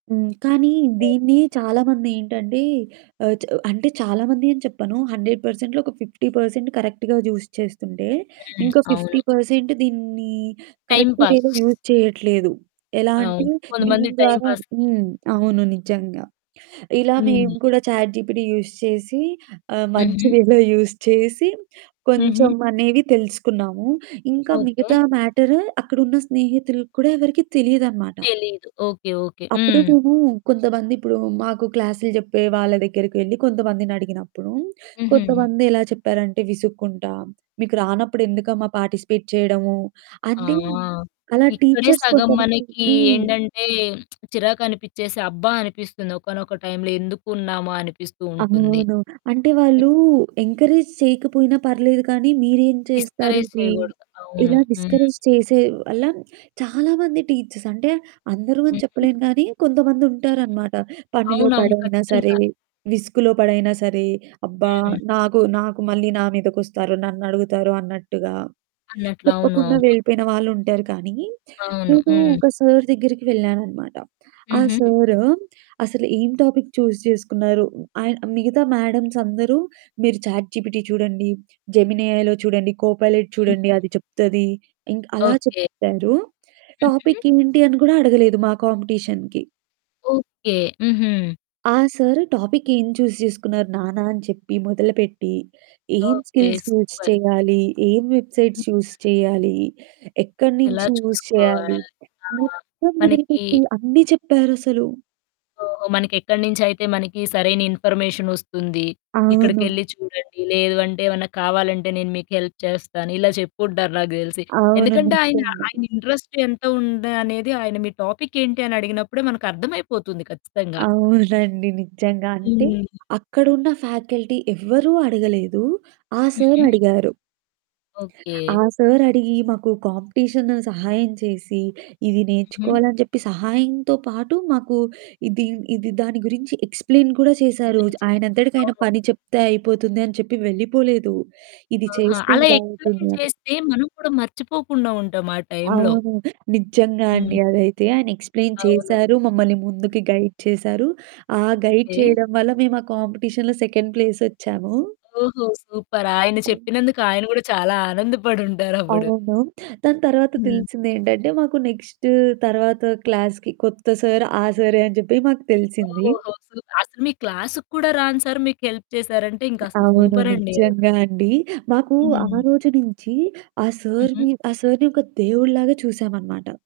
హ్మ్. కానీ దీన్ని ఓకే. చాలామంది ఏంటంటే ఆహ్, చ అంటే చాలామంది అని చెప్పను 100%లో ఒక 50% కరెక్ట్‌గా యూజ్ చేస్తుంటే హ్మ్. ఇంక ఫిఫ్టీ అవును. పర్సెంట్ దీన్ని టైమ్ కరెక్ట్ పాస్. వేలో యూజ్ చేయట్లేదు. ఎలా అంటే, అవును. దీని కొంతమంది టైమ్ ద్వారా పాస్‌కి. హ్మ్. అవును నిజంగా. ఇలా హ్మ్. మేము కూడా చాట్‌జీపీటీ యూజ్ చేసి ఆహ్, మంచి హుహు. వేలో యూజ్ చేసి కొంచెం హుహు. అనేవి తెలుసుకున్నాము ఇంకా ఓకె. మిగతా మ్యాటరు. అక్కడ ఉన్న స్నేహితులుకు కూడా ఎవరికీ తెలీదనమాట. తెలీదు. ఓకె. ఓకె. అప్పుడు హ్మ్. మేము కొంతమంది ఇప్పుడు మాకు క్లాసులు చెప్పే వాళ్ళ దగ్గరకి వెళ్లి కొంతమందిని అడిగినప్పుడు, హుహుహు. కొంతమంది ఎలా చెప్పారంటే విసుక్కుంటా "మీకు రానప్పుడు ఎందుకమ్మా పార్టిసిపేట్ చేయడము," ఆ! అంటే అలా ఇక్కడే టీచర్స్ సగం కొంతమంది మనకి హ్మ్. ఏంటంటే చిరాకనిపిచ్చేసి అబ్బా అనిపిస్తుంది ఒకానొక టైంలో ఎందుకు ఉన్నామా అనిపిస్తూ ఉంటుంది. అవును. అంటే వాళ్ళూ ఎంకరేజ్ చేయకపోయినా పర్లేదు కానీ, "మీరేం చేస్తారు డిస్కరేజ్ ఇది?" చేయగూడదు. అవును. ఇలా హ్మ్. డిస్కరేజ్ చేసే వల్ల చాలా మంది టీచర్స్, అంటే అందరూ అని హుహు. చెప్పలేను గాని కొంతమంది హుహు. ఉంటారనమాట. పనిలో అవునవును పడైనా సరే, ఖచ్చితంగా. విసుగులో పడైనా సరే, అబ్బా! హ్మ్. నాకు, నాకు మళ్ళీ నా మీదకొస్తారు నన్ను అడుగుతారు అన్నట్టుగా అన్నట్లు, అవును. చెప్పకుండా అవును. వెళ్ళిపోయిన వాళ్ళుంటారు కానీ, అవును. నేను హ్మ్. ఒక సారు దగ్గరికి వెళ్ళాననమాట. ఆ హుహు. సారు అసలు ఏం టాపిక్ చూజ్ జేసుకున్నారు. ఆయన మిగతా మ్యాడమ్స్ అందరూ "మీరు చాట్‌జీబీటీ చూడండి, జెమిని ఎఐలో చూడండి, కో పైలెట్ హ్మ్. చూడండి, అది చెప్తది." ఇంక అలా ఓకె. చెప్పేసారు. హుహు. టాపిక్కేంటి అని కూడా అడగలేదు మా కాంపిటీషన్‌కి. ఓకే. హుహు. ఆ సారు "టాపిక్ ఏం చూజ్ చేసుకున్నారు నాన్న" అని చెప్పి మొదలుపెట్టి ఏం ఓకే. Skills use super. చెయ్యాలి? ఏం హుహు. వెబ్‌సైట్స్ యూజ్ చెయ్యాలి? ఎలా ఎక్కడినుంచి యూజ్ చెయ్యాలి? చూసుకోవాలి? ఆ! మొత్తం మనకి మొదలుపెట్టి అన్ని చెప్పారసలు. ఓహో! మనకెక్కడి నుంచయితే మనకి సరైన ఇన్ఫర్‌మేషనొస్తుంది, అవును. ఇక్కడికెళ్ళి చూడండి. లేదు అంటే ఏమన్నా కావాలంటే నేను మీకు హెల్ప్ చేస్తాను. ఇలా చెప్పుంటారు నాకు తెలిసి. అవును. ఎందుకంటే ఆయన, నిజమే. ఆయన ఇంట్రెస్ట్ ఎంత ఉందనేది ఆయన మీ టాపిక్ ఏంటి అని అడిగినప్పుడే మనకర్థమైపోతుంది ఖచ్చితంగా. అవునండి. నిజంగా, అంటే హ్మ్. అక్కడున్న ఫ్యాకల్టీ ఎవ్వరూ అడగలేదు, ఆ సారు హుహు. అడిగారు. ఆ ఓకే. సారు అడిగి మాకు కాంపిటీషను సహాయం చేసి ఇది హుహు. నేర్చుకోవాలని అని చెప్పి సహాయంతో పాటు మాకు ఇది ఇది దాని గురించి ఎక్స్‌ప్లేన్ కూడా చేసారు. ఎక్స్‌ప్లేన్ చేసింది. ఆయనంతటికాయినా అవును. పని చెప్తే అయిపోతుంది అని చెప్పి వెళ్ళిపోలేదు. ఇది ఆహా! చేస్తే అలా ఇలా అవుతుంది ఎక్స్‌ప్లేన్ అని. చేస్తే మనం కూడా మర్చిపోకుండా ఉంటాం ఆ టైంలో. అవును. నిజంగా అండి హ్మ్. అదైతే, ఆయన ఎక్స్‌ప్లేన్ అవును. చేశారు, మమ్మల్ని ముందుకు గైడ్ చేసారు, ఆ గైడ్ ఓకె. చేయడం వల్ల మేము ఆ కాంపిటీషన్‌లో సెకండ్ ప్లేసొచ్చాము. ఓహో! సూపర్ ఆయన చెప్పినందుకు ఆయన గూడా చాలా ఆనందపడుంటారప్పుడు. అవును. దాని తర్వాత హ్మ్. తెలిసిందేంటంటే మాకు నెక్స్టు తర్వాత క్లాస్‌కి కొత్త సారు ఆ సారే అని చెప్పి మాకు తెలిసింది. ఓహో! సూ అసలు మీ క్లాస్‌కి కూడా రాని సారు మీకు హెల్ప్ చేసారంటే ఇంకా అసలు అవును. సూపరండి అది. నిజంగా అండి మాకు ఆ హ్మ్. రోజు నుంచి ఆ సారుని, హుహు. ఆ సారుని ఒక దేవుడిలాగా చూసామనమాట.